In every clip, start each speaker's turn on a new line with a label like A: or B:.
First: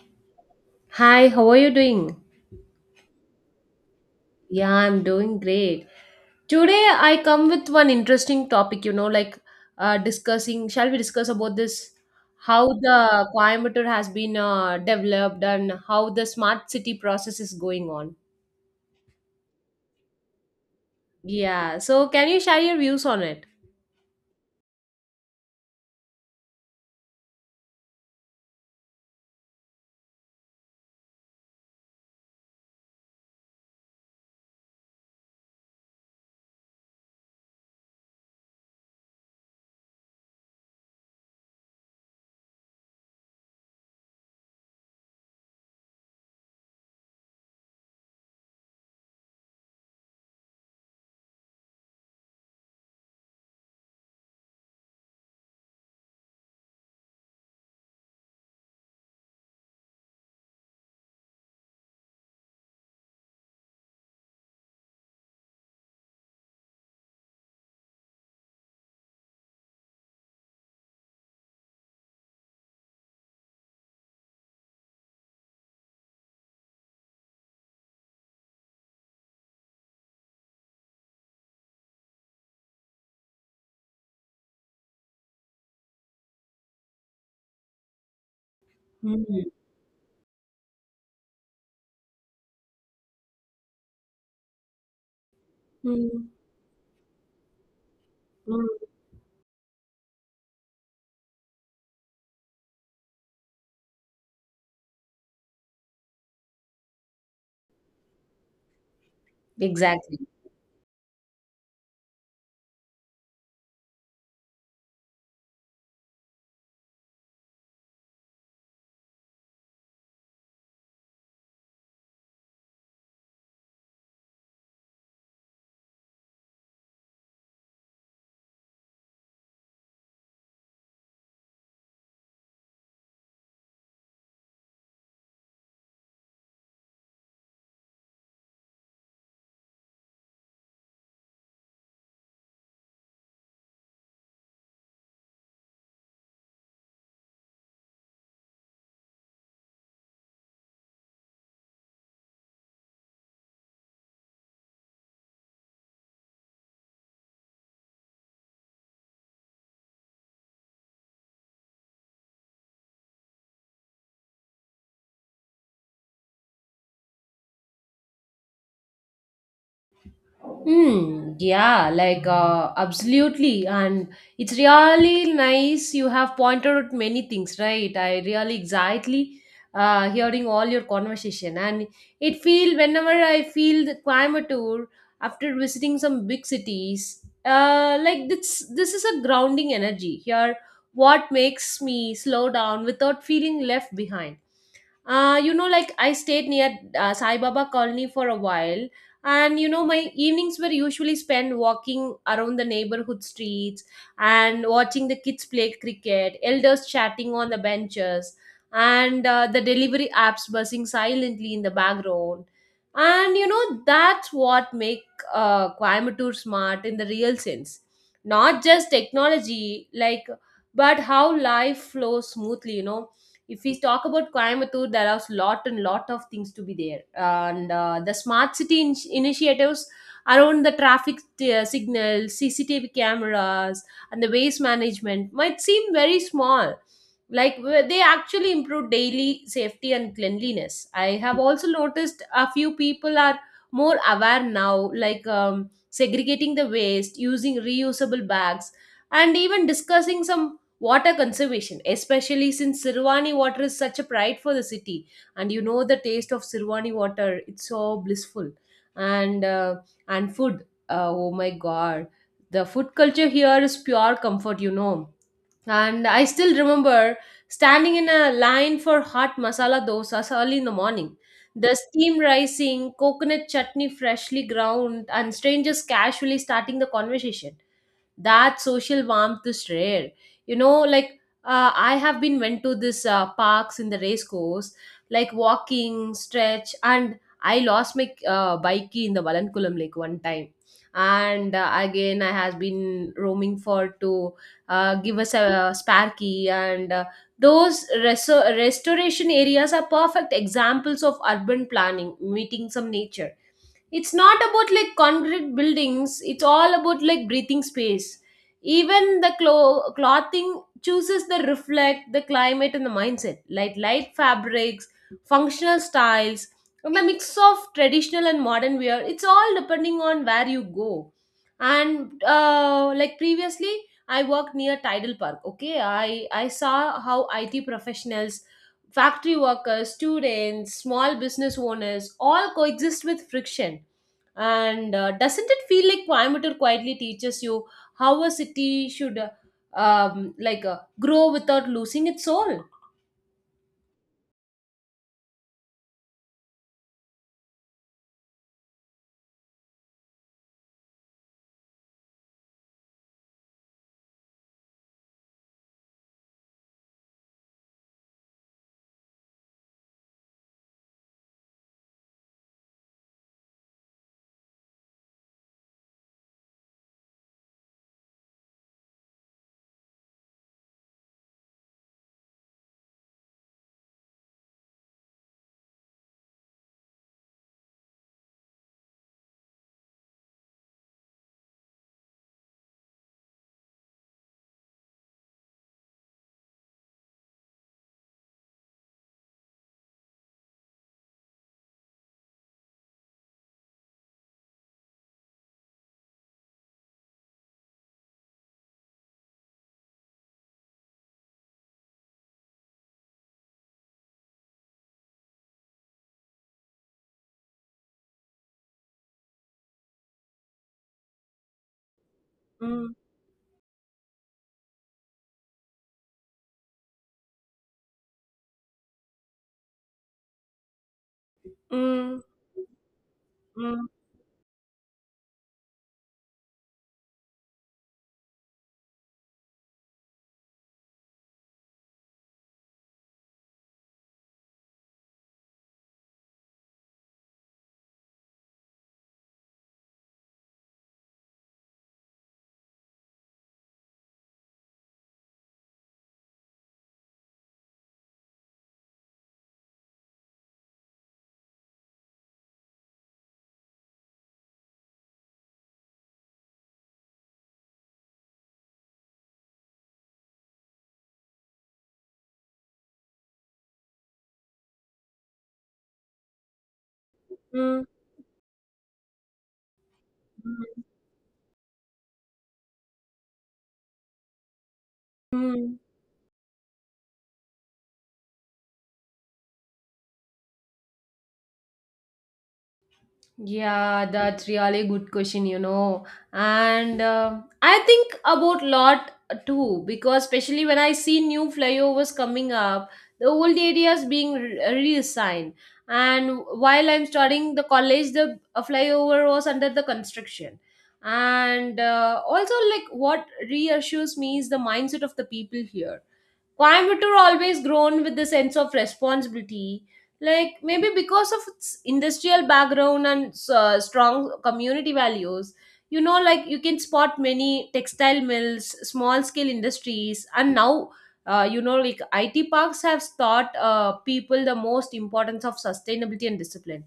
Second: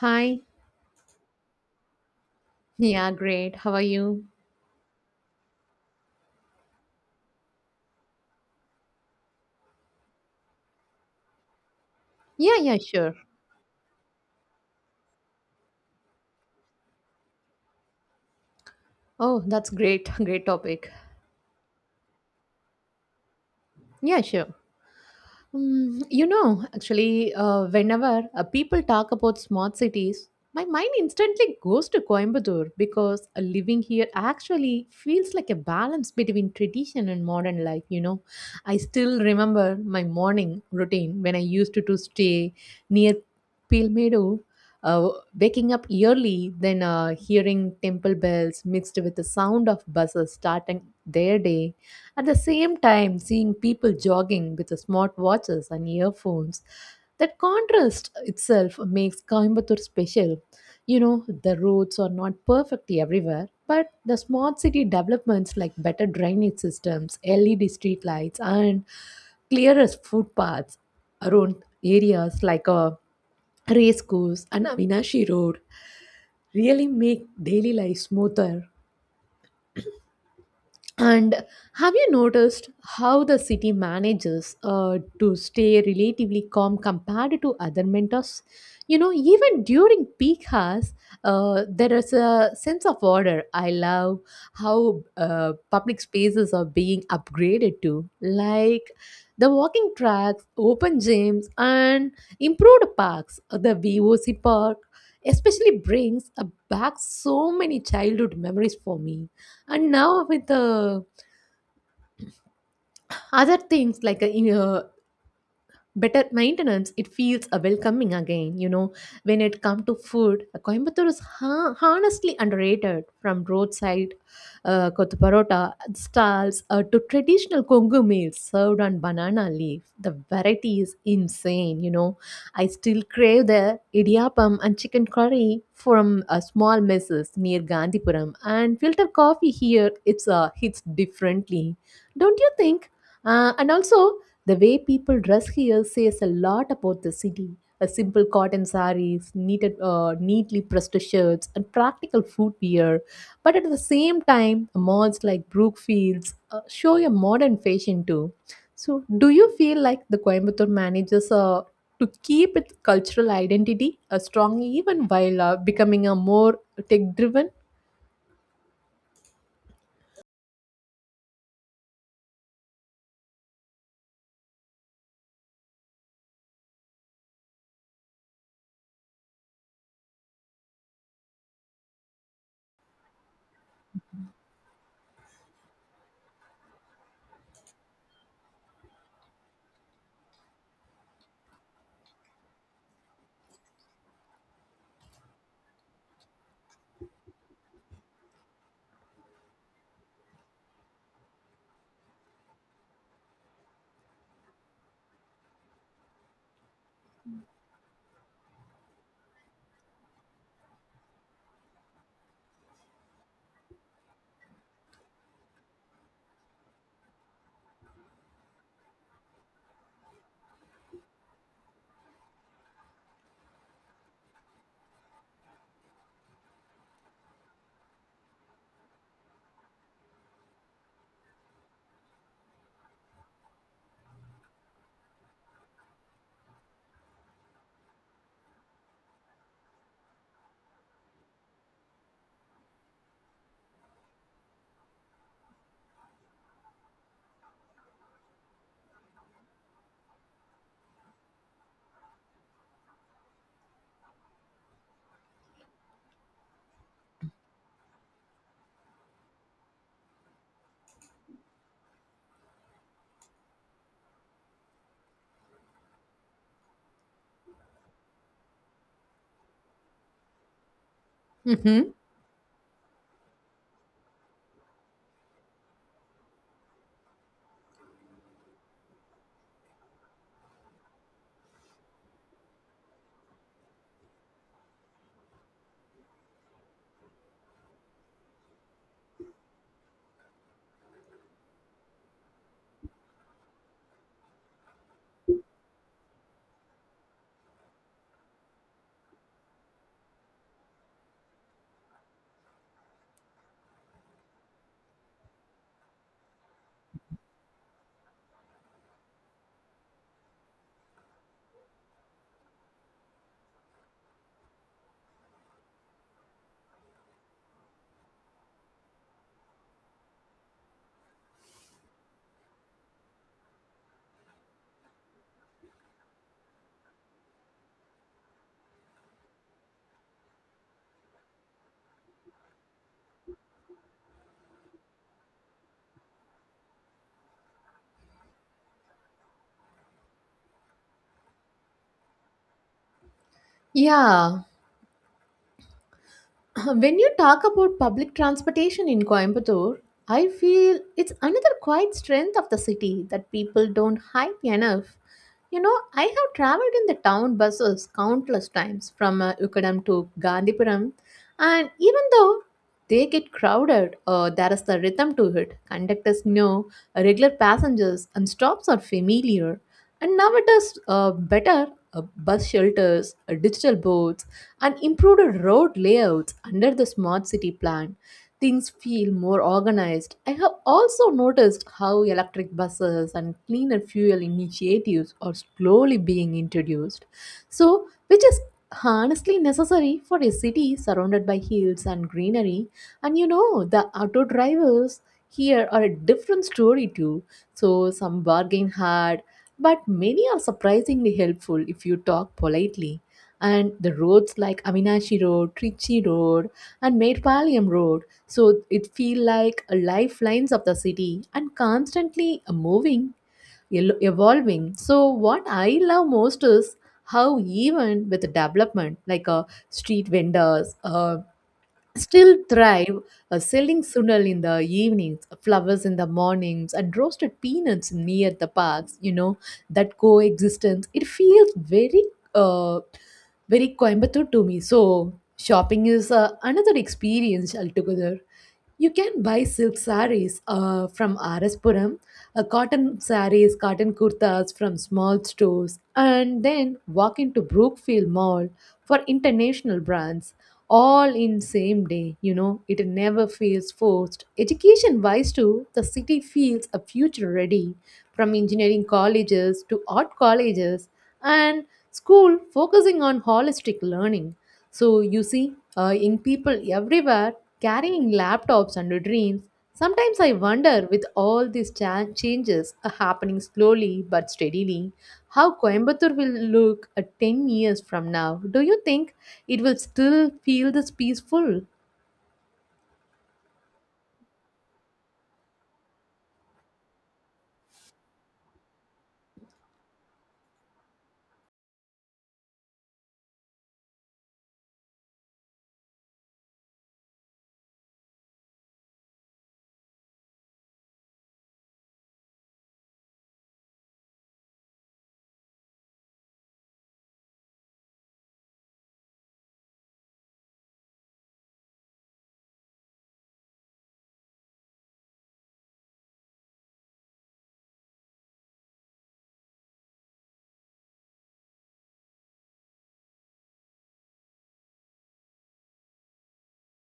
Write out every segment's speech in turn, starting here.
A: Hi.
B: Hi, how are you doing?
A: Yeah, great. How are you?
B: Yeah, I'm doing great. Today I come with one interesting topic, you know, like discussing, shall we discuss about this?
A: Yeah,
B: How
A: yeah, sure.
B: the Coimbatore has been developed and how the smart city process is going on.
A: Oh, that's great. Great topic.
B: Yeah, so can you share your views on it?
A: Yeah, sure. You know, actually, whenever people talk about smart cities, my mind instantly goes to Coimbatore because living here actually feels like a balance between tradition and modern life. You know, I still remember my morning routine when I used to stay near Pilmedo, uh, waking up early, then hearing temple bells mixed with the sound of buses starting their day at the same time, seeing people jogging with smart watches and earphones. That contrast itself makes Coimbatore special. You know, the roads are not perfect everywhere, but the smart city developments like better drainage systems, LED street lights, and clearer footpaths around areas like race course and Avinashi Road really make daily life smoother, and have you noticed how the city manages to stay relatively calm compared to other mentors? You know,
B: Hmm.
A: even during peak hours, there is a sense of order. I love how public
B: Hmm.
A: spaces are being upgraded to,
B: Hmm.
A: like the walking tracks, open gyms, and improved parks. The VOC park especially brings back so many childhood memories for me, and
B: Exactly.
A: now with the other things like better maintenance, it feels a welcoming again. You know, when it comes to food, Coimbatore is honestly underrated, from roadside kothu parota stalls to traditional kongu meals served on banana leaf. The variety is insane. You know, I still crave the idiyappam and chicken curry from a small messes near Gandhipuram, and filter coffee here, it's hits differently, don't you think? And also, the way people dress here says a lot about the city. A simple cotton saris, neatly pressed shirts, and practical footwear. But at the same time, malls like Brookfields show a modern fashion too. So, do you feel like the Coimbatore manages to keep its cultural identity strong even while becoming a more tech driven?
B: Hmm. Yeah, like absolutely, and it's really nice. You have pointed out many things, right? I really exactly hearing all your conversation, and it feel whenever I feel the Coimbatore after visiting some big cities, like this is a grounding energy here. What makes me slow down without feeling left behind? You know, like I stayed near Sai Baba Colony for a while, and you know, my evenings were usually spent walking around the neighborhood streets and watching the kids play cricket, elders chatting on the benches, and the delivery apps buzzing silently in the background. And you know, that's what make Coimbatore smart in the real sense, not just technology, like, but how life flows smoothly. You know, if we talk about Coimbatore, there are lot and lot of things to be there, and the smart city initiatives around the traffic signals, CCTV cameras, and the waste management might seem very small. Like they actually improve daily safety and cleanliness. I have also noticed a few people are more aware now, like segregating the waste, using reusable bags, and even discussing some water conservation, especially since Sirwani water is such a pride for the city, and you know the taste of Sirwani water, it's so blissful. And uh, and food, oh my god, the food culture here is pure comfort, you know. And I still remember standing in a line for hot masala dosas early in the morning. The
A: Mm-hmm.
B: steam rising, coconut chutney freshly ground, and strangers casually starting the conversation. That social warmth is rare, you know. Like I have been went to this parks in the race course, like walking stretch, and I lost my bike key in the Valankulam lake one time, and again I has been roaming for to give us a spare key, and those restoration areas are perfect examples of urban planning meeting some nature. It's not about like concrete buildings, it's all about like breathing space. Even the clothing chooses the reflect the climate and the mindset, like light fabrics, functional styles, and the mix of traditional and modern wear. It's all depending on where you go. And like previously I worked near Tidal Park, okay, I saw how IT professionals, factory workers, students, small business owners all coexist with friction. And doesn't it feel like Coimbatore quietly teaches you how a city should grow without losing its soul?
A: Yeah, when you talk about public transportation in Coimbatore, I feel it's another quiet strength of the city that people don't hype enough. You know, I have traveled in the town buses countless times from Ukadam to Gandhipuram, and even though they get crowded, there is the rhythm to it. Conductors know regular passengers, and stops are familiar. And now it is better bus shelters, digital boards and improved road layouts under the smart city plan. Things feel more organized. I have also noticed how electric buses and cleaner fuel initiatives are slowly being introduced, so which is honestly necessary for a city surrounded by hills and greenery. And you know, the auto drivers here are a different story too. So, some bargain hard, but many are surprisingly helpful if you talk politely, and the roads like Aminashi Road, Trichy Road, and Medpalyam Road, so it feel like a lifelines of the city, and constantly
B: Mm,
A: moving, evolving. So what I love most is how even with the development, like street vendors,
B: mm,
A: still thrive, selling
B: mm,
A: sundal in the evenings, flowers in the mornings, and roasted peanuts near the parks. You know, that coexistence, it feels uh, very Coimbatore to me. So, shopping is another experience altogether. You can buy silk sarees from RS Puram, cotton sarees, cotton kurtas from small stores, and then walk into Brookfield Mall for international brands, all in same day. You know, it never feels forced. Education wise too, the city feels a future ready, from engineering colleges to art colleges, and school focusing on holistic learning. So you see young people everywhere
B: mm,
A: carrying laptops and dreams. Sometimes I wonder,
B: mm,
A: with all these changes are happening slowly but steadily, how
B: mm.
A: Coimbatore will look at 10 years from now. Do you think it will still feel this peaceful?
B: Yeah, that's really good question, you know. And I think about lot too, because especially when I see new flyovers coming up, the old areas being reassigned. And while I'm studying the college, the flyover was under the construction. And also, like what reassures me is the mindset of the people here. Coimbatore always grown with the sense of responsibility. Like maybe because of its industrial background and strong community values, you know, like you can spot many textile mills, small scale industries, and now, you know, like IT parks have taught people the most importance of sustainability and discipline.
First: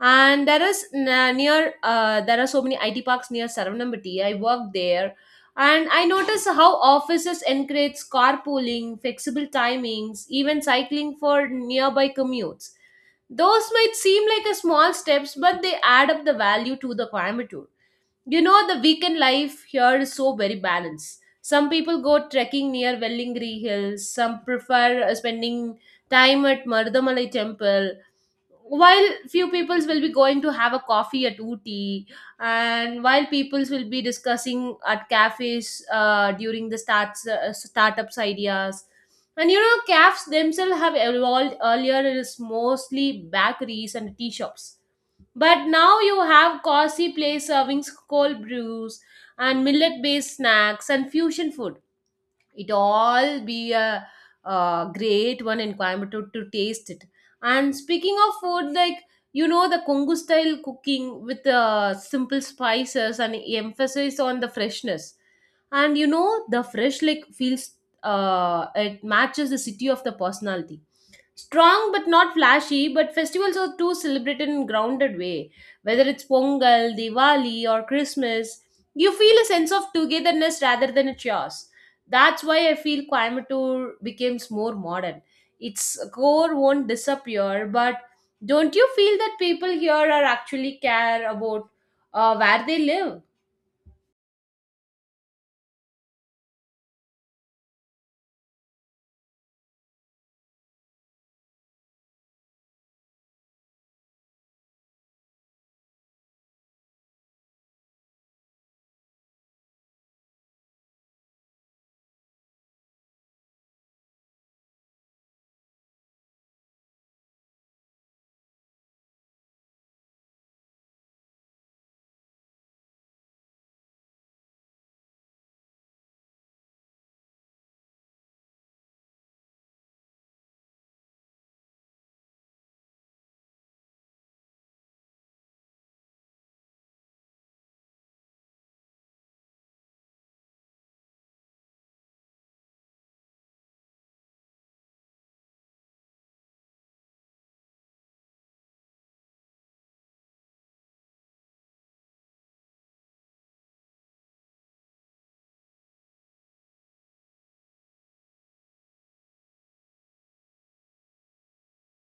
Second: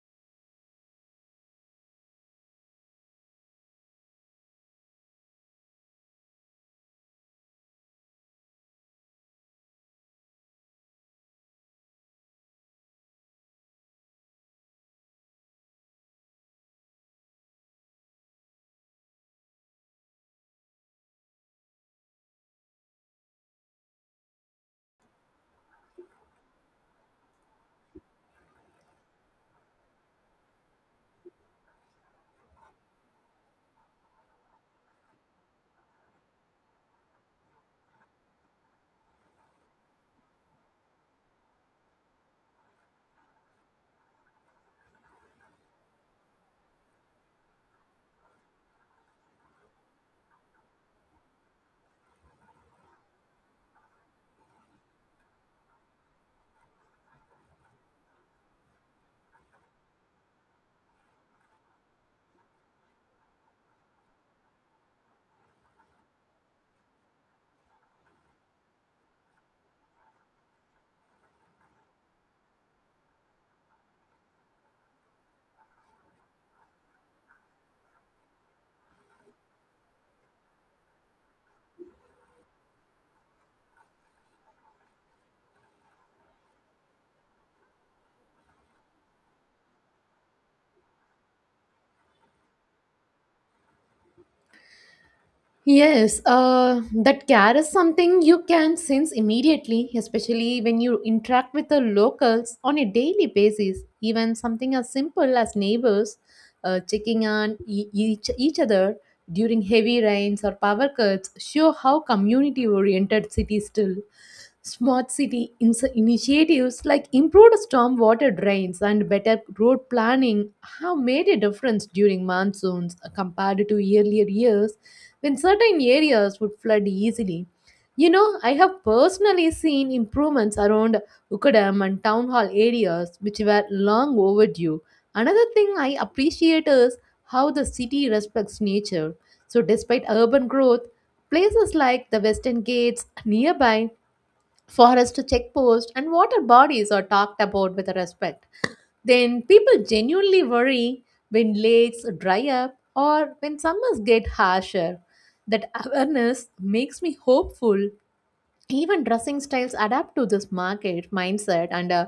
B: And there is n- near there are so many IT parks near Saravannambati. I work there, and I notice how offices encourage carpooling, flexible timings, even cycling for nearby commutes. Those might seem like a small steps, but they add up the value to the Coimbatore. You know, the weekend life here is so very balanced. Some people go trekking near Wellingri Hills, some prefer spending time at Mardamalai Temple, while few peoples will be going to have a coffee at Ooty, and while peoples will be discussing at cafes during the starts startups ideas. And you know, cafes themselves have evolved. Earlier, it is mostly bakeries and tea shops, but now you have cozy place serving cold brews and millet based snacks and fusion food. It all be a great one in Coimbatore to taste it. And speaking of food, like you know, the Kongu style cooking with simple spices and emphasis on the freshness. And you know, the fresh like feels it matches the city of the personality. Strong but not flashy, but festivals are too celebrated in grounded way. Whether it's Pongal, Diwali, or Christmas, you feel a sense of togetherness rather than a chaos. That's why I feel Coimbatore becomes more modern. Its core won't disappear, but don't you feel that people here are actually care about where they live?
A: Yes, that care is something you can sense immediately, especially when you interact with the locals on a daily basis. Even something as simple as neighbors checking on each other during heavy rains or power cuts show how community oriented cities still. Smart city initiatives like improved stormwater drains and better road planning have made a difference during monsoons compared to earlier years when certain areas would flood easily. You know, I have personally seen improvements around Ukadam and town hall areas which were long overdue. Another thing I appreciate is how the city respects nature. So, despite urban growth, places like the Western Gates, nearby forest checkpost, and water bodies are talked about with respect. Then people genuinely worry when lakes dry up or when summers get harsher. That awareness makes me hopeful, even dressing styles adapt to this market mindset, and uh,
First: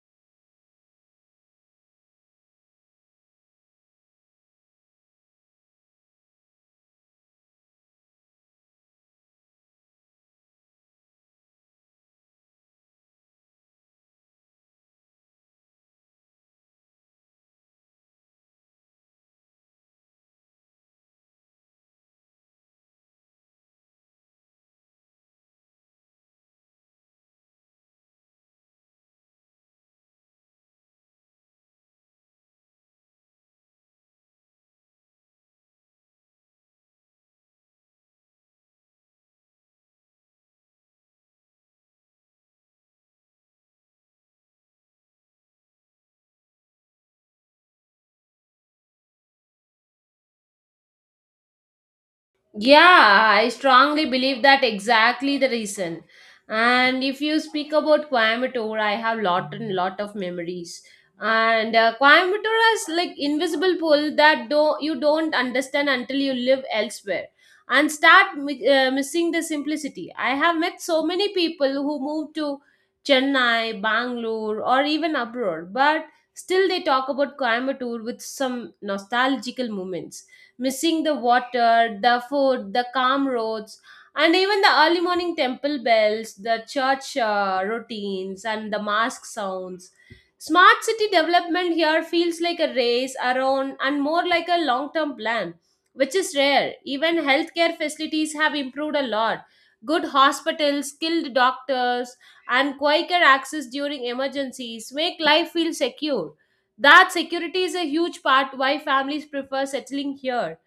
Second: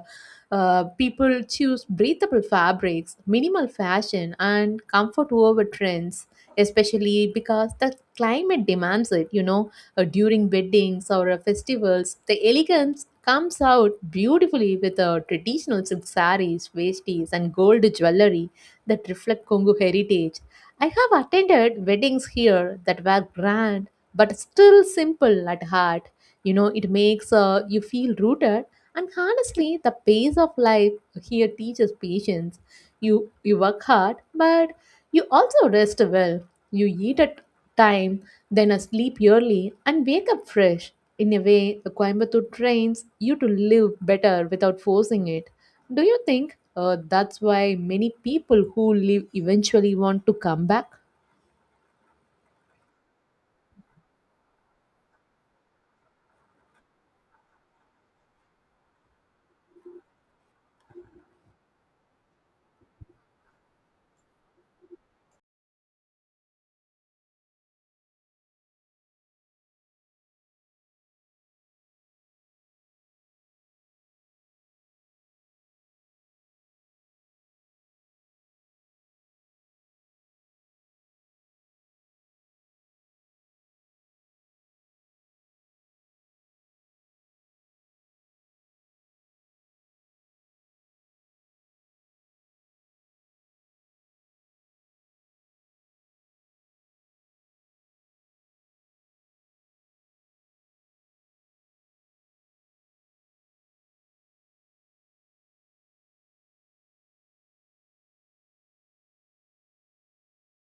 A: uh, people choose breathable fabrics, minimal fashion, and comfort over trends, especially because the climate demands it. You know, during weddings or festivals, the elegance comes out beautifully, with traditional silk sarees, vesties, and gold jewelry that reflect congo heritage. I have attended weddings here that were grand but still simple at heart. You know, it makes you feel rooted. And honestly, the pace of life here teaches patience. You work hard, but you also rest well. You eat at time, then sleep early, and wake up fresh. In a way, Coimbatore trains you to live better without forcing it. Do you think that's why many people who leave eventually want to come back?
B: Yeah, I strongly believe that exactly the reason. And if you speak about Coimbatore, I have lot and lot of memories. And Coimbatore has like invisible pull that do you don't understand until you live elsewhere and start missing the simplicity. I have met so many people who moved to Chennai, Bangalore, or even abroad, but still they talk about Coimbatore with some nostalgical moments, missing the water, the food, the calm roads, and even the early morning temple bells, the church routines, and the mosque sounds. Smart city development here feels like a race around and more like a long term plan, which is rare. Even healthcare facilities have improved a lot. Good hospitals, skilled doctors, and quicker access during emergencies make life feel secure. That security is a huge part why families prefer settling here.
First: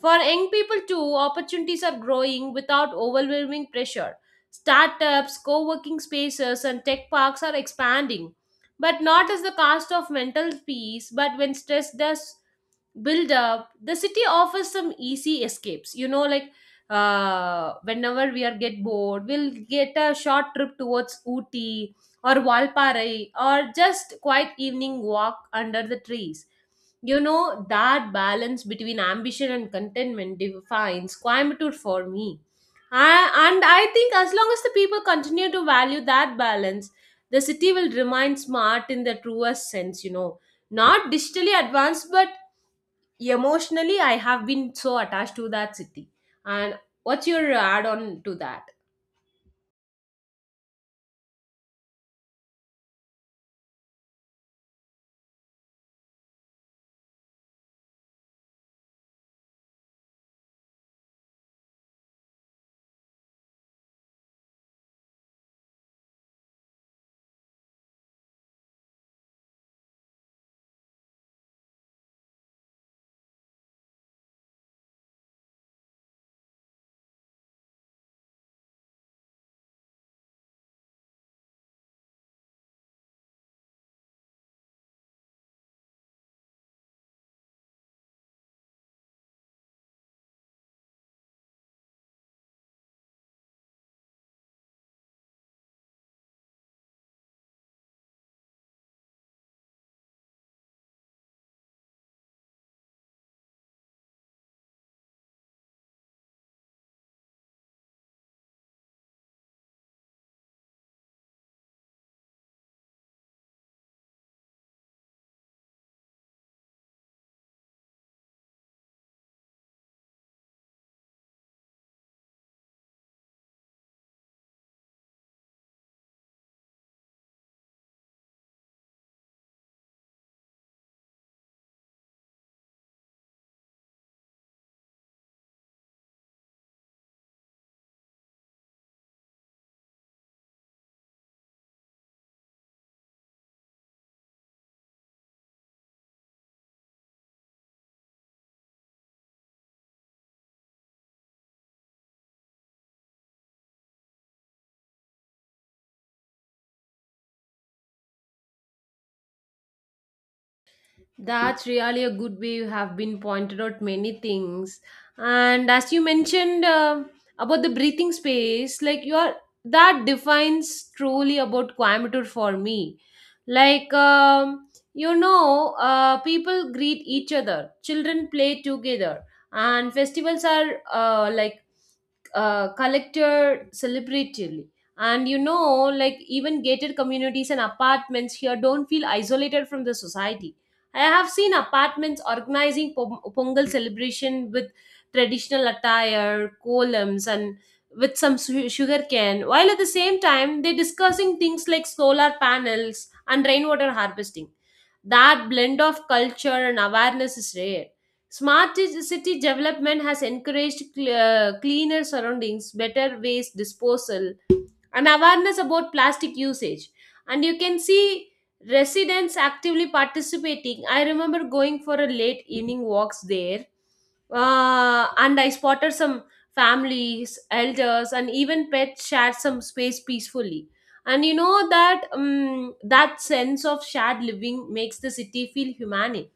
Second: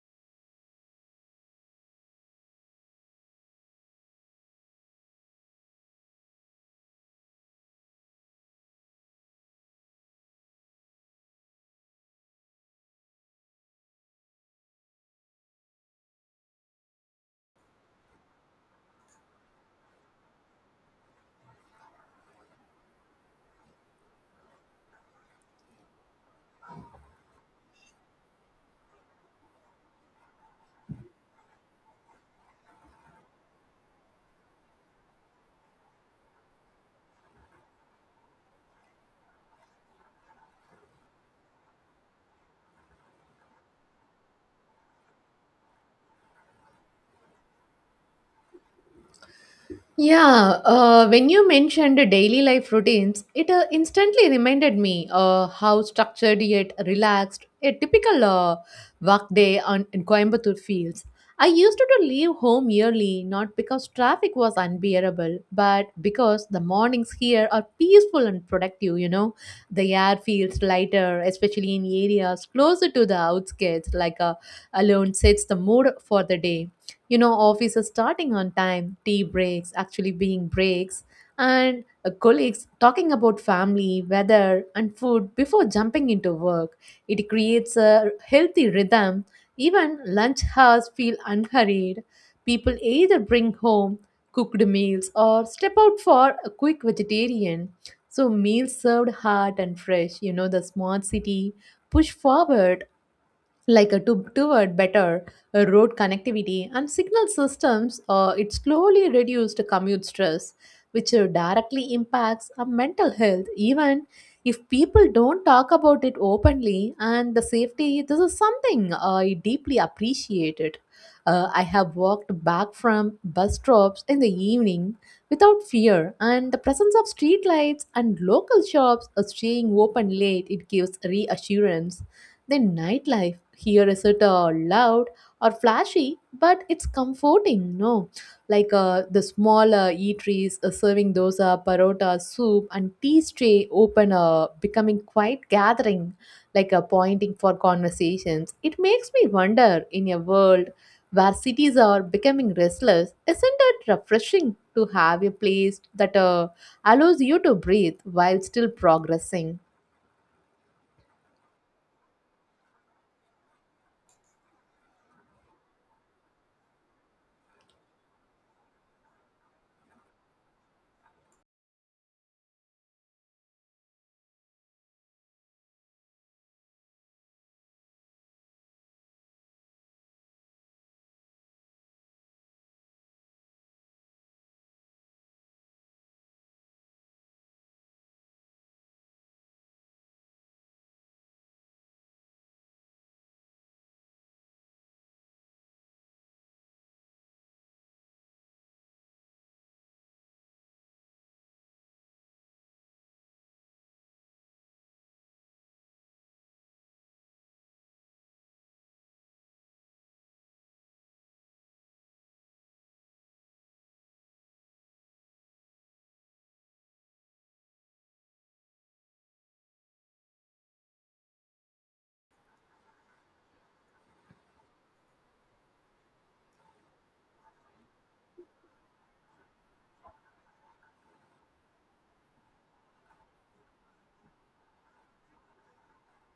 B: For young people too, opportunities are growing without overwhelming pressure. Startups, co-working spaces and tech parks are expanding, but not at the cost of mental peace. But when stress does build up, the city offers some easy escapes, you know, like whenever we are get bored, we'll get a short trip towards Ooty or Walparai, or just quiet evening walk under the trees. You know that balance between ambition and contentment defines Coimbatore for me. And I think as long as the people continue to value that balance, the city will remain smart in the truest sense, you know, not digitally advanced, but emotionally. I have been so attached to that city, and what's your add on to that?
A: Yeah, when you mentioned daily life routines, it instantly reminded me how structured yet relaxed a typical work day in Coimbatore feels. I used to leave home early not because traffic was unbearable, but because the mornings here are peaceful and productive, you know. The air feels lighter, especially in areas closer to the outskirts, like alone sets the mood for the day. You know, offices starting on time, tea breaks actually being breaks, and colleagues talking about family, weather, and food before jumping into work. It creates a healthy rhythm. Even lunch hours feel unhurried. People either bring home cooked meals or step out for a quick vegetarian, so meals served hot and fresh. You know, the smart city push forward like a toward better road connectivity and signal systems, it slowly reduced commute stress, which directly impacts our mental health, even if people don't talk about it openly. And the safety, this is something I deeply appreciate it. I have walked back from bus stops in the evening without fear, and the presence of streetlights and local shops staying open late, it gives reassurance. Then nightlife here isn't loud or flashy, but it's comforting, no? Like the small eateries serving dosa, parota, soup, and tea tray open, becoming quite gathering, like a pointing for conversations. It makes me wonder, in a world where cities are becoming restless, isn't it refreshing to have a place that allows you to breathe while still progressing?
B: That's really a good way. You have been pointed out many things, and as you mentioned about the breathing space, like you are, that defines truly about Coimbatore for me. Like you know, people greet each other, children play together, and festivals are uh, like collected celebratively. And you know, like even gated communities and apartments here don't feel isolated from the society. I have seen apartments organizing Pongal celebration with traditional attire, columns, and with some sugarcane, while at the same time they're discussing things like solar panels and rainwater harvesting. That blend of culture and awareness is rare. Smart city development has encouraged cleaner surroundings, better waste disposal, and awareness about plastic usage. And you can see residents actively participating. I remember going for a late evening walks there, and I spotted some families, elders, and even pets shared some space peacefully. And you know that that sense of shared living makes the city feel humane.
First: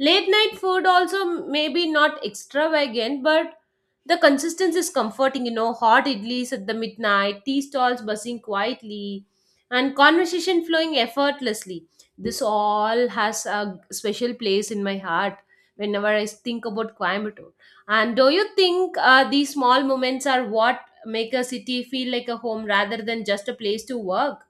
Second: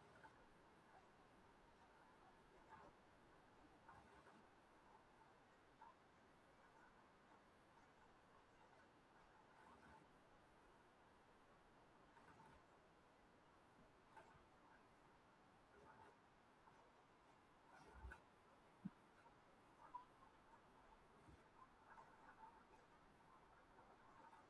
B: Late night food also maybe not extravagant, but the consistency is comforting, you know, hot idlis at the midnight, tea stalls buzzing quietly, and conversation flowing effortlessly. This all has a special place in my heart whenever I think about Coimbatore. And do you think these small moments are what make a city feel like a home rather than just a place to work?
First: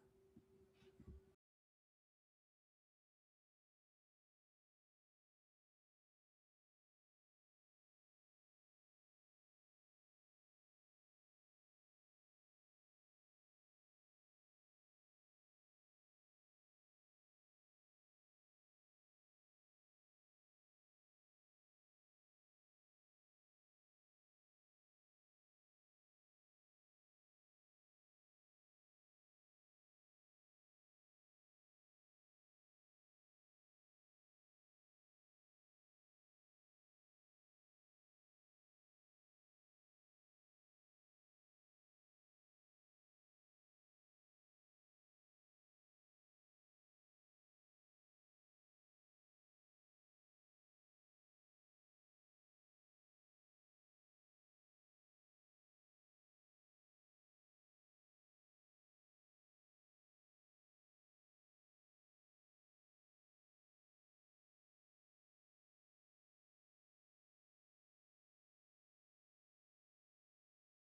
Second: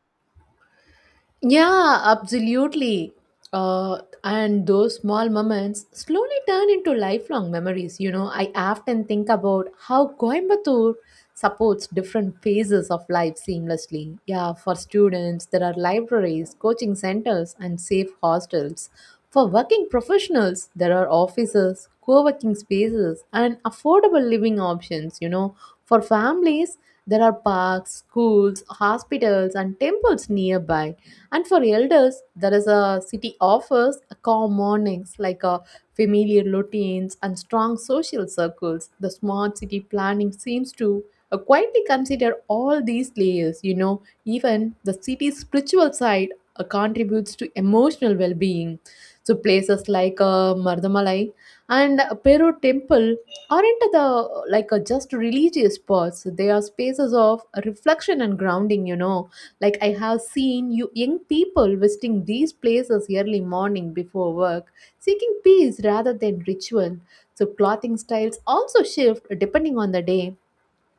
A: Yeah, absolutely. Uh, and those small moments slowly turn into lifelong memories. You know, I often think about how Coimbatore supports different phases of life seamlessly. Yeah, for students, there are libraries, coaching centers, and safe hostels. For working professionals, there are offices, co working spaces, and affordable living options. You know, for families, there are parks, schools, hospitals, and temples nearby. And for elders, there is a city offers calm mornings like a familiar routines and strong social circles. The smart city planning seems to quietly consider all these layers. You know, even the city's spiritual side contributes to emotional well-being. So places like Mardamalai and Peru Temple aren't the like just religious spots. They are spaces of reflection and grounding. You know, like I have seen you young people visiting these places early morning before work, seeking peace rather than ritual. So clothing styles also shift depending on the day.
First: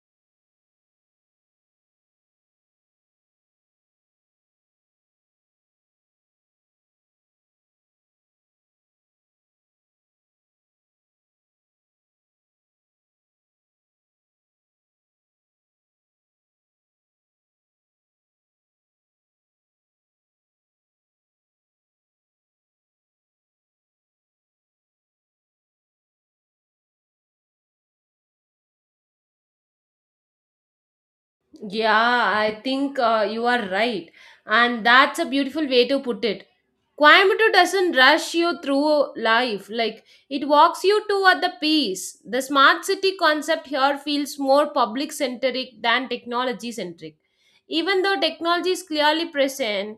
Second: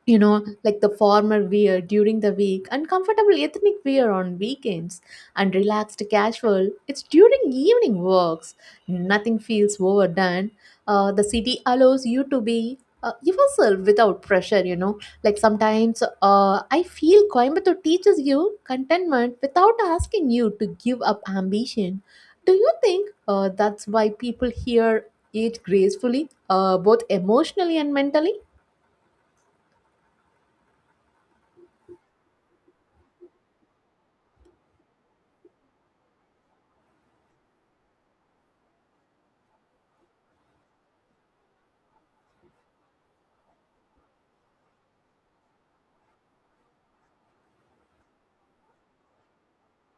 A: You know, like the formal wear during the week, uncomfortable ethnic wear on weekends, and relaxed casual, it's during evening works. Nothing feels overdone. The city allows you to be yourself without pressure, you know. Like sometimes I feel Coimbatore teaches you contentment without asking you to give up ambition. Do you think that's why people here age gracefully, both emotionally and mentally?
B: Yeah, I think you are right. And that's a beautiful way to put it. Coimbatore doesn't rush you through life, like it walks you toward the peace. The smart city concept here feels more public centric than technology centric. Even though technology is clearly present,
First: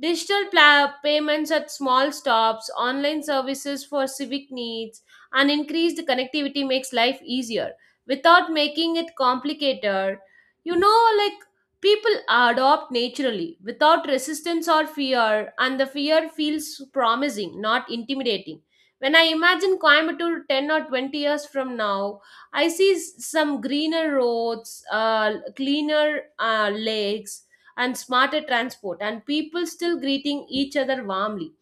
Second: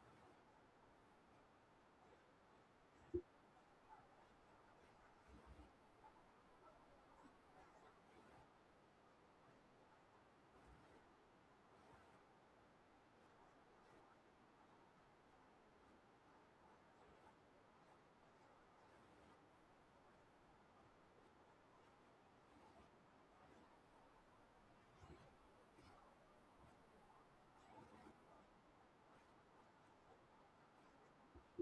B: digital payments at small stops, online services for civic needs, and increased connectivity makes life easier without making it complicated. You know, like people adopt naturally without resistance or fear, and the fear feels promising, not intimidating. When I imagine Coimbatore 10 or 20 years from now, I see some greener roads, cleaner lakes, and smarter transport, and people still greeting each other warmly.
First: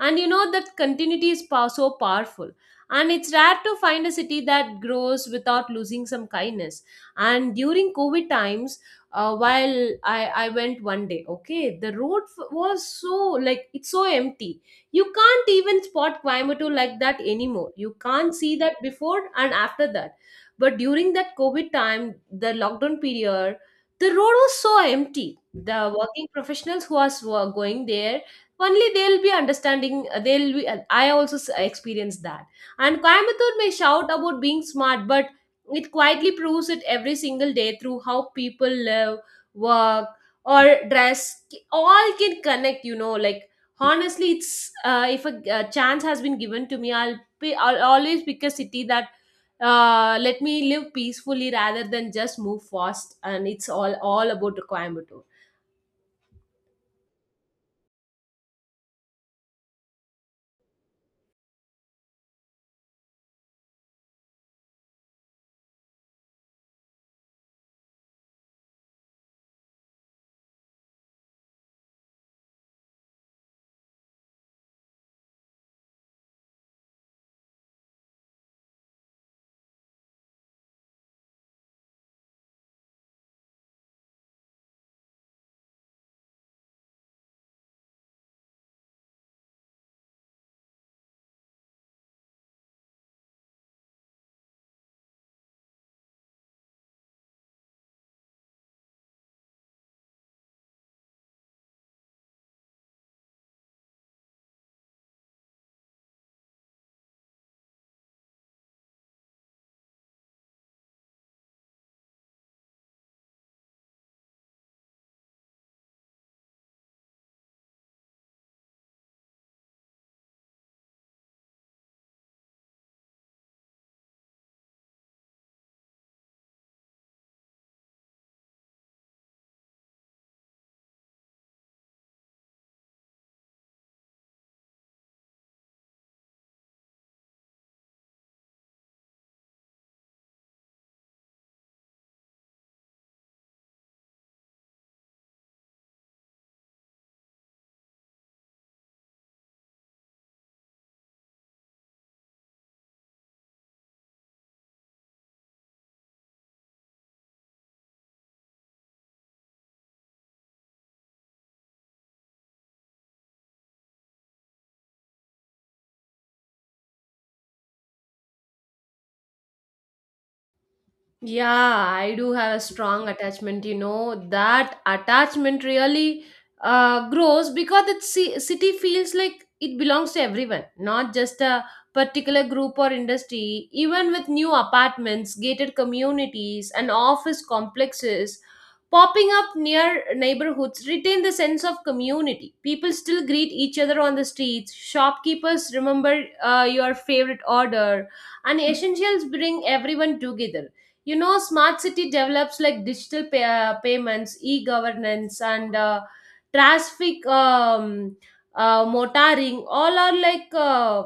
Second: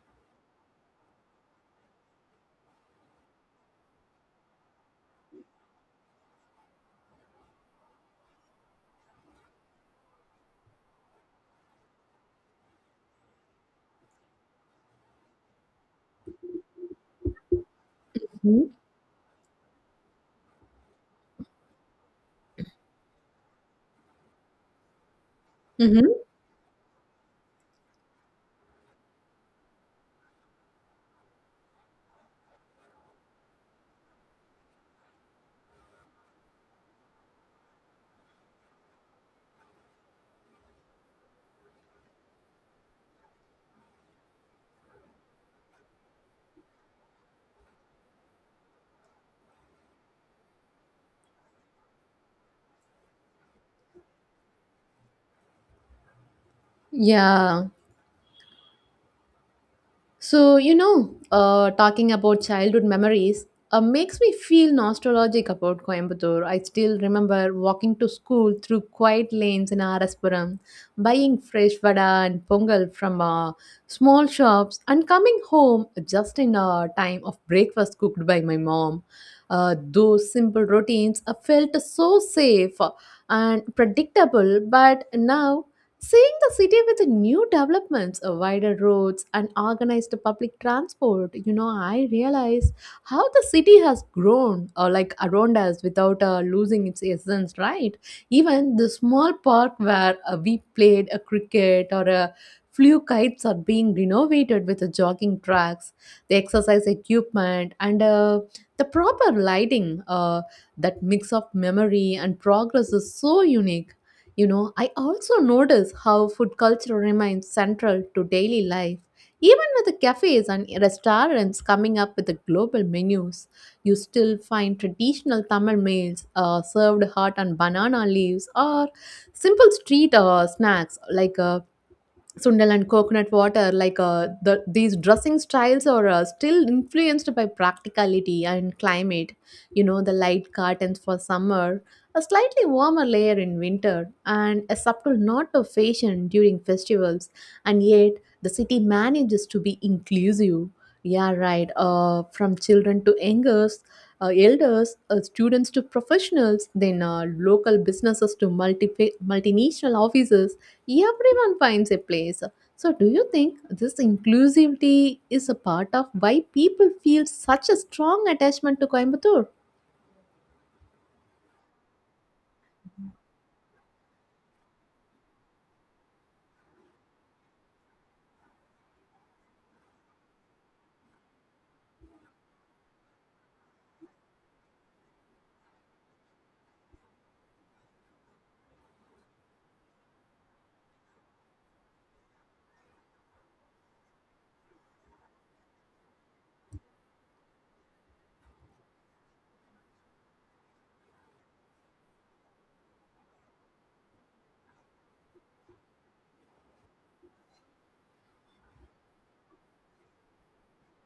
B: And you know that continuity is so powerful. And it's rare to find a city that grows without losing some kindness. And during COVID times, while I I went one day. Okay, the road was so like it's so empty. You can't even spot Coimbatore like that anymore. You can't see that before and after that, but during that COVID time, the lockdown period, the road was so empty. The
A: Mhm.
B: working professionals who was- who are s- were going there only, they'll be understanding. They'll be I also experienced that. And Coimbatore may shout about being smart, but it quietly proves it every single day through how people live, work, or dress. All can connect, Like honestly, it's if a chance has been given to me, I'll always pick a city that let me live peacefully rather than just move fast. And it's all about the Coimbatore.
A: Yeah. So, you know, talking about childhood memories makes me feel nostalgic about Coimbatore. I still remember walking to school through quiet lanes in Araspuram, buying fresh vada and pongal from small shops, and coming home just in time of breakfast cooked by my mom. Those simple routines felt so safe and predictable. But now, seeing the city with the new developments, wider roads, and organized public transport, you know, I realize how the city has grown, like around us, without losing its essence, right? Even the small park where we played a cricket or a flew kites are being renovated with the jogging tracks, the exercise equipment, and the proper lighting. That mix of memory and progress is so unique. You know, I also notice how food culture remains central to daily life. Even with the cafes and restaurants coming up with the global menus, you still find traditional Tamil meals served hot on banana leaves or simple street snacks like sundal and coconut water. Like these dressing styles are still influenced by practicality and climate, you know, the light curtains for summer, a slightly warmer layer in winter, and a subtle nod of fashion during festivals. And yet the city manages to be inclusive. Yeah, right, from children to youngers, elders, students to professionals, then local businesses to multinational offices. Everyone finds a place. So, do you think this inclusivity is a part of why people feel such a strong attachment to Coimbatore?
B: Yeah, I do have a strong attachment. You know, that attachment really grows because the city feels like it belongs to everyone, not just a particular group or industry. Even with new apartments, gated communities, and office complexes popping up near neighborhoods, retain the sense of community. People still greet each other on the streets. Shopkeepers remember your favorite order, and essentials bring everyone together. You know, smart city develops like digital payments, e-governance, and traffic motoring, all are like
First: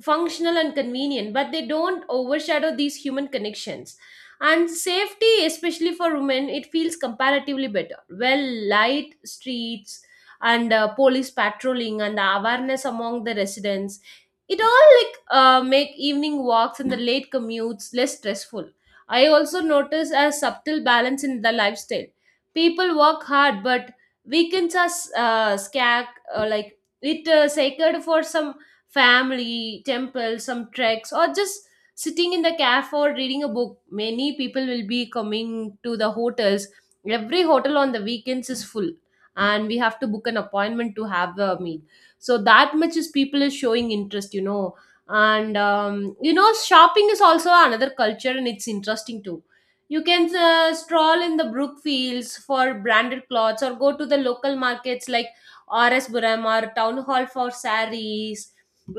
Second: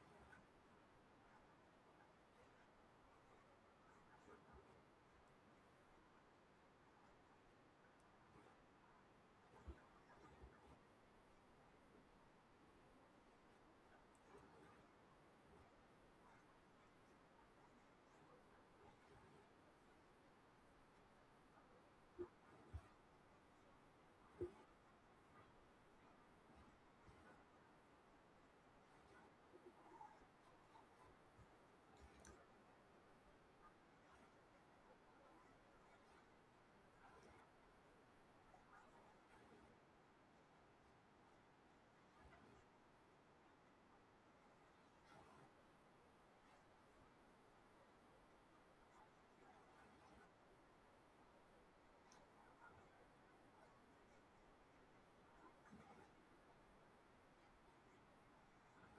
B: functional and convenient, but they don't overshadow these human connections. And safety, especially for women, it feels comparatively better. Well, light streets and police patrolling and the awareness among the residents, it all like make evening walks and the late commutes less stressful. I also notice a subtle balance in the lifestyle. People work hard, but weekends are scarce, like it sacred for some family, temple, some treks, or just sitting in the cafe or reading a book. Many people will be coming to the hotels. Every hotel on the weekends is full, and we have to book an appointment to have a meal. So that much is people is showing interest, And shopping is also another culture, and it's interesting too. You can stroll in the brook fields for branded clothes, or go to the local markets like R. S. Buramar, town hall for sarees,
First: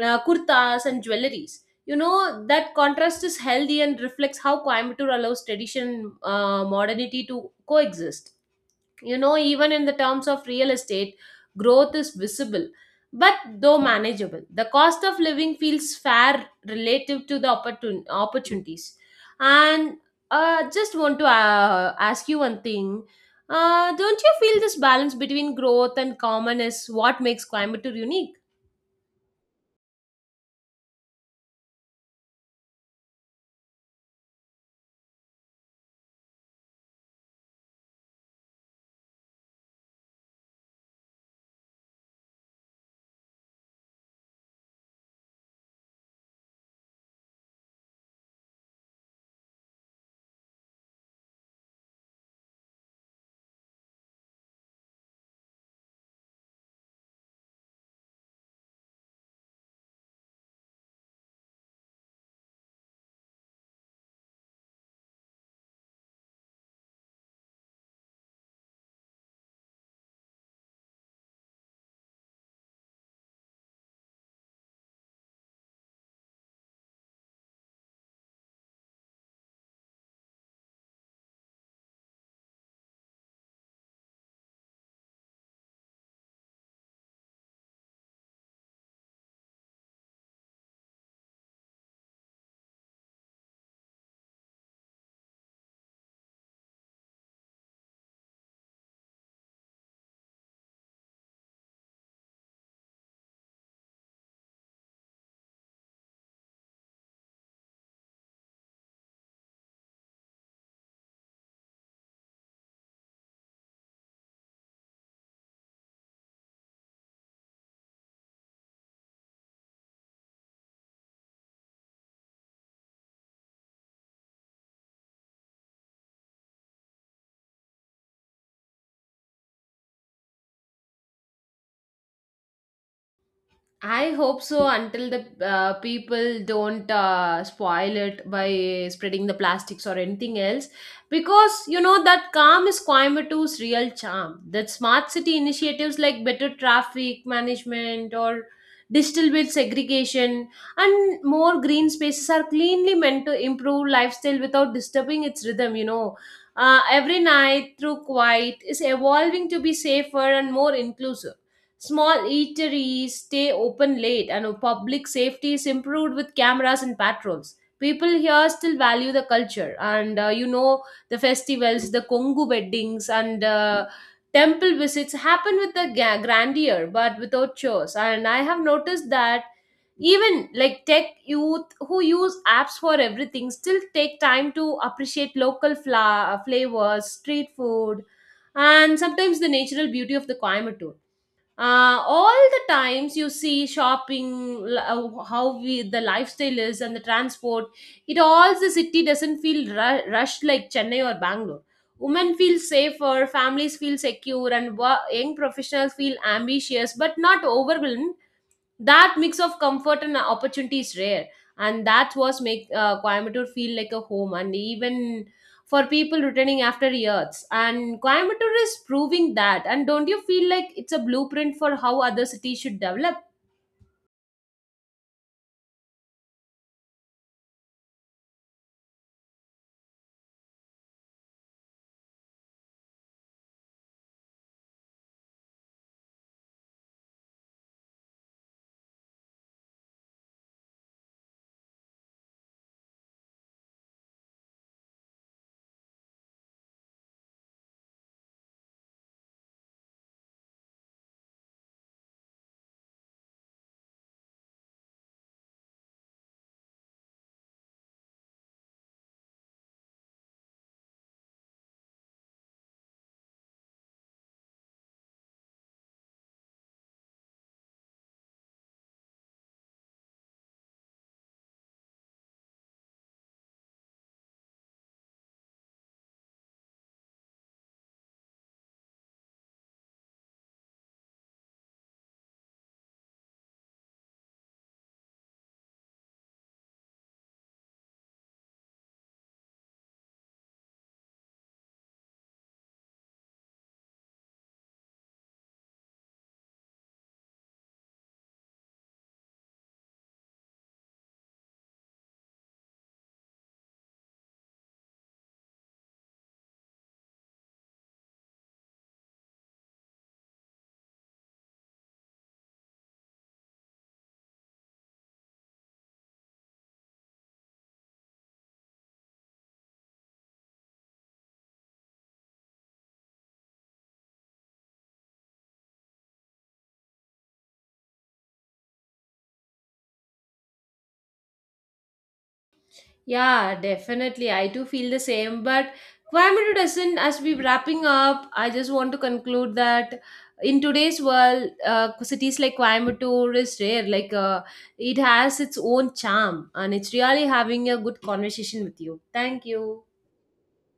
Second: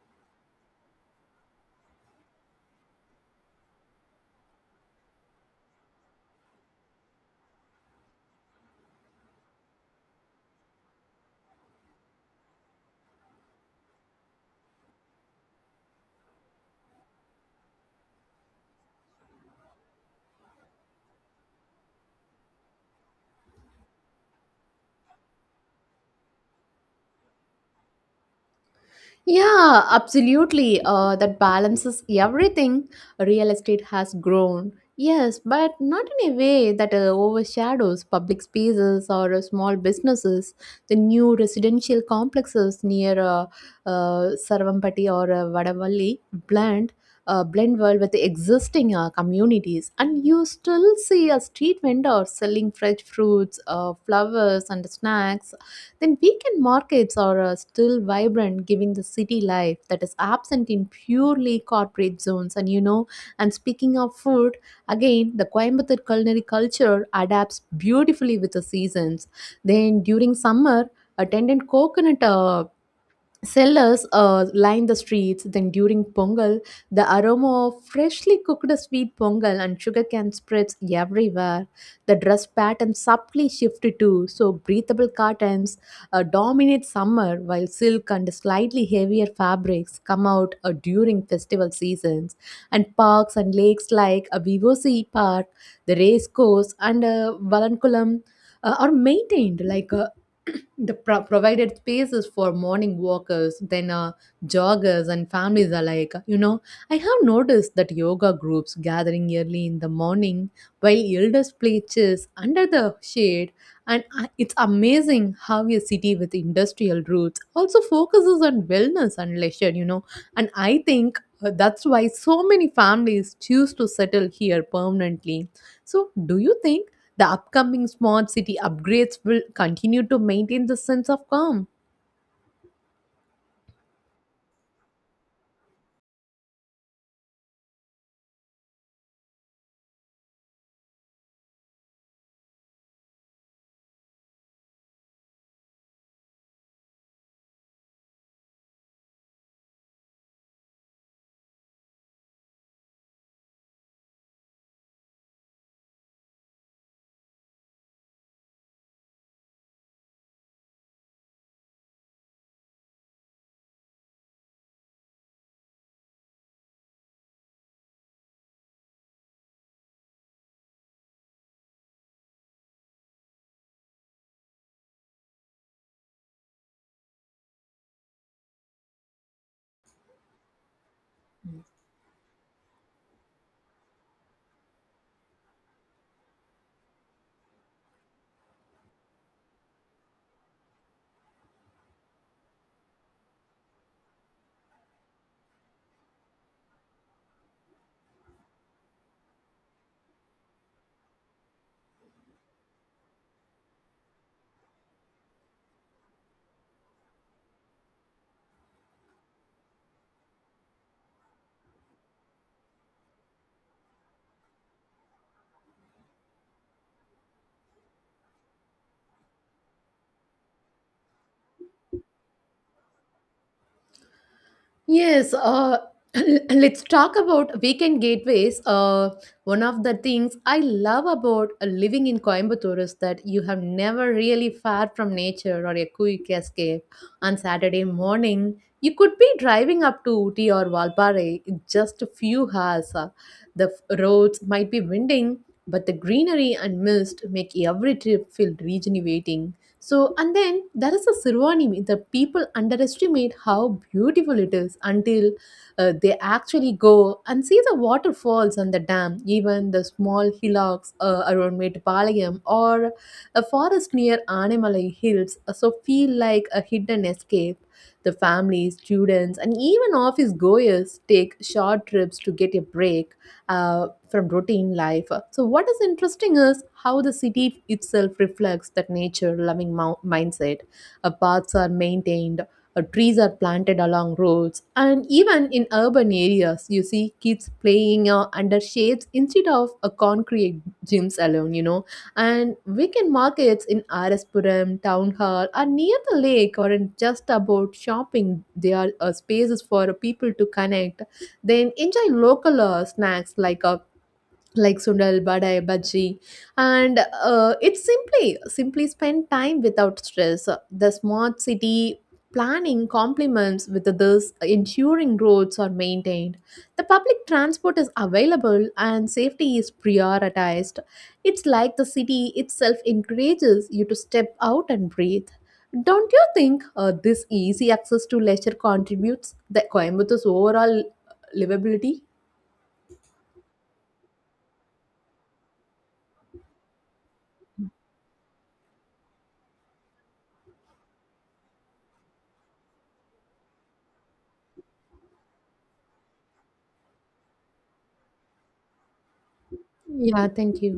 B: kurtas and jewelries. You know, that contrast is healthy and reflects how Coimbatore allows tradition and modernity to coexist. You know, even in the terms of real estate, growth is visible, but though manageable. The cost of living feels fair relative to the opportunities. And just want to ask you one thing. Don't you feel this balance between growth and common is what makes Coimbatore unique?
A: Yeah, absolutely. That balances everything. Real estate has grown, yes, but not in a way that overshadows public spaces or small businesses. The new residential complexes near Sarvampati or Vadavalli blend. Blend well with the existing communities, and you still see a street vendor selling fresh fruits, flowers, and snacks. Then weekend markets are still vibrant, giving the city life that is absent in purely corporate zones. And you know, and speaking of food again, the Coimbatore culinary culture adapts beautifully with the seasons. Then during summer, attendant coconut sellers line the streets, then during Pongal, the aroma of freshly cooked sweet Pongal and sugarcane spreads everywhere. The dress pattern subtly shifted too, so breathable curtains dominate summer, while silk and slightly heavier fabrics come out during festival seasons. And parks and lakes like Vivosi Park, the race course, and Valankulam are maintained like a provided spaces for morning walkers, then joggers and families alike. You know, I have noticed that yoga groups gathering early in the morning while elders play chess under the shade. And it's amazing how a city with industrial roots also focuses on wellness and leisure, you know. And I think that's why so many families choose to settle here permanently. So, do you think the upcoming smart city upgrades will continue to maintain the sense of calm?
B: I hope so until the people don't spoil it by spreading the plastics or anything else. Because you know that calm is Coimbatoore's real charm. That smart city initiatives like better traffic management or digital waste segregation and more green spaces are cleanly meant to improve lifestyle without disturbing its rhythm, Every night through quiet is evolving to be safer and more inclusive. Small eateries stay open late, and public safety is improved with cameras and patrols. People here still value the culture, and you know, the festivals, the Kongu weddings, and temple visits happen with the grandeur, but without chores. And I have noticed that even like tech youth who use apps for everything still take time to appreciate local flavors, street food, and sometimes the natural beauty of the Coimbatore. All the times you see shopping the lifestyle is and the transport, it all, the city doesn't feel rushed like Chennai or Bangalore. Women feel safer, families feel secure, and young professionals feel ambitious but not overwhelmed. That mix of comfort and opportunity is rare, and that was make Coimbatore feel like a home, and even for people returning after years, and Coimbatore is proving that. And don't you feel like it's a blueprint for how other cities should develop?
A: Yes, let's talk about weekend gateways. One of the things I love about living in Coimbatore is that you have never really far from nature or a quick escape. On Saturday morning, you could be driving up to Uti or Valpara in just a few hours. The roads might be winding, but the greenery and mist make every trip feel rejuvenating. So, and then there is a Sirwani meat that people underestimate how beautiful it is until they actually go and see the waterfalls on the dam, even the small hillocks around Metupalayam or a forest near Anemalai Hills. So, feel like a hidden escape. The families, students, and even office goers take short trips to get a break from routine life. So, what is interesting is how the city itself reflects that nature loving mindset. Paths are maintained, trees are planted along roads, and even in urban areas, you see kids playing under shades instead of a concrete gyms alone, you know. And weekend markets in Araspuram, Town Hall, are near the lake or in just about shopping, they are spaces for people to connect, then enjoy local snacks like sundal badai bhaji, and it's simply spend time without stress. The smart city planning complements with this, ensuring roads are maintained, the public transport is available, and safety is prioritized. It's like the city itself encourages you to step out and breathe. Don't you think this easy access to leisure contributes the Coimbatore overall livability?
B: Yeah, definitely. I do feel the same. But Coimbatore doesn't, as we wrapping up, I just want to conclude that in today's world, cities like Coimbatore is rare. Like it has its own charm, and it's really having a good conversation with you. Thank you.
A: Yeah, thank you.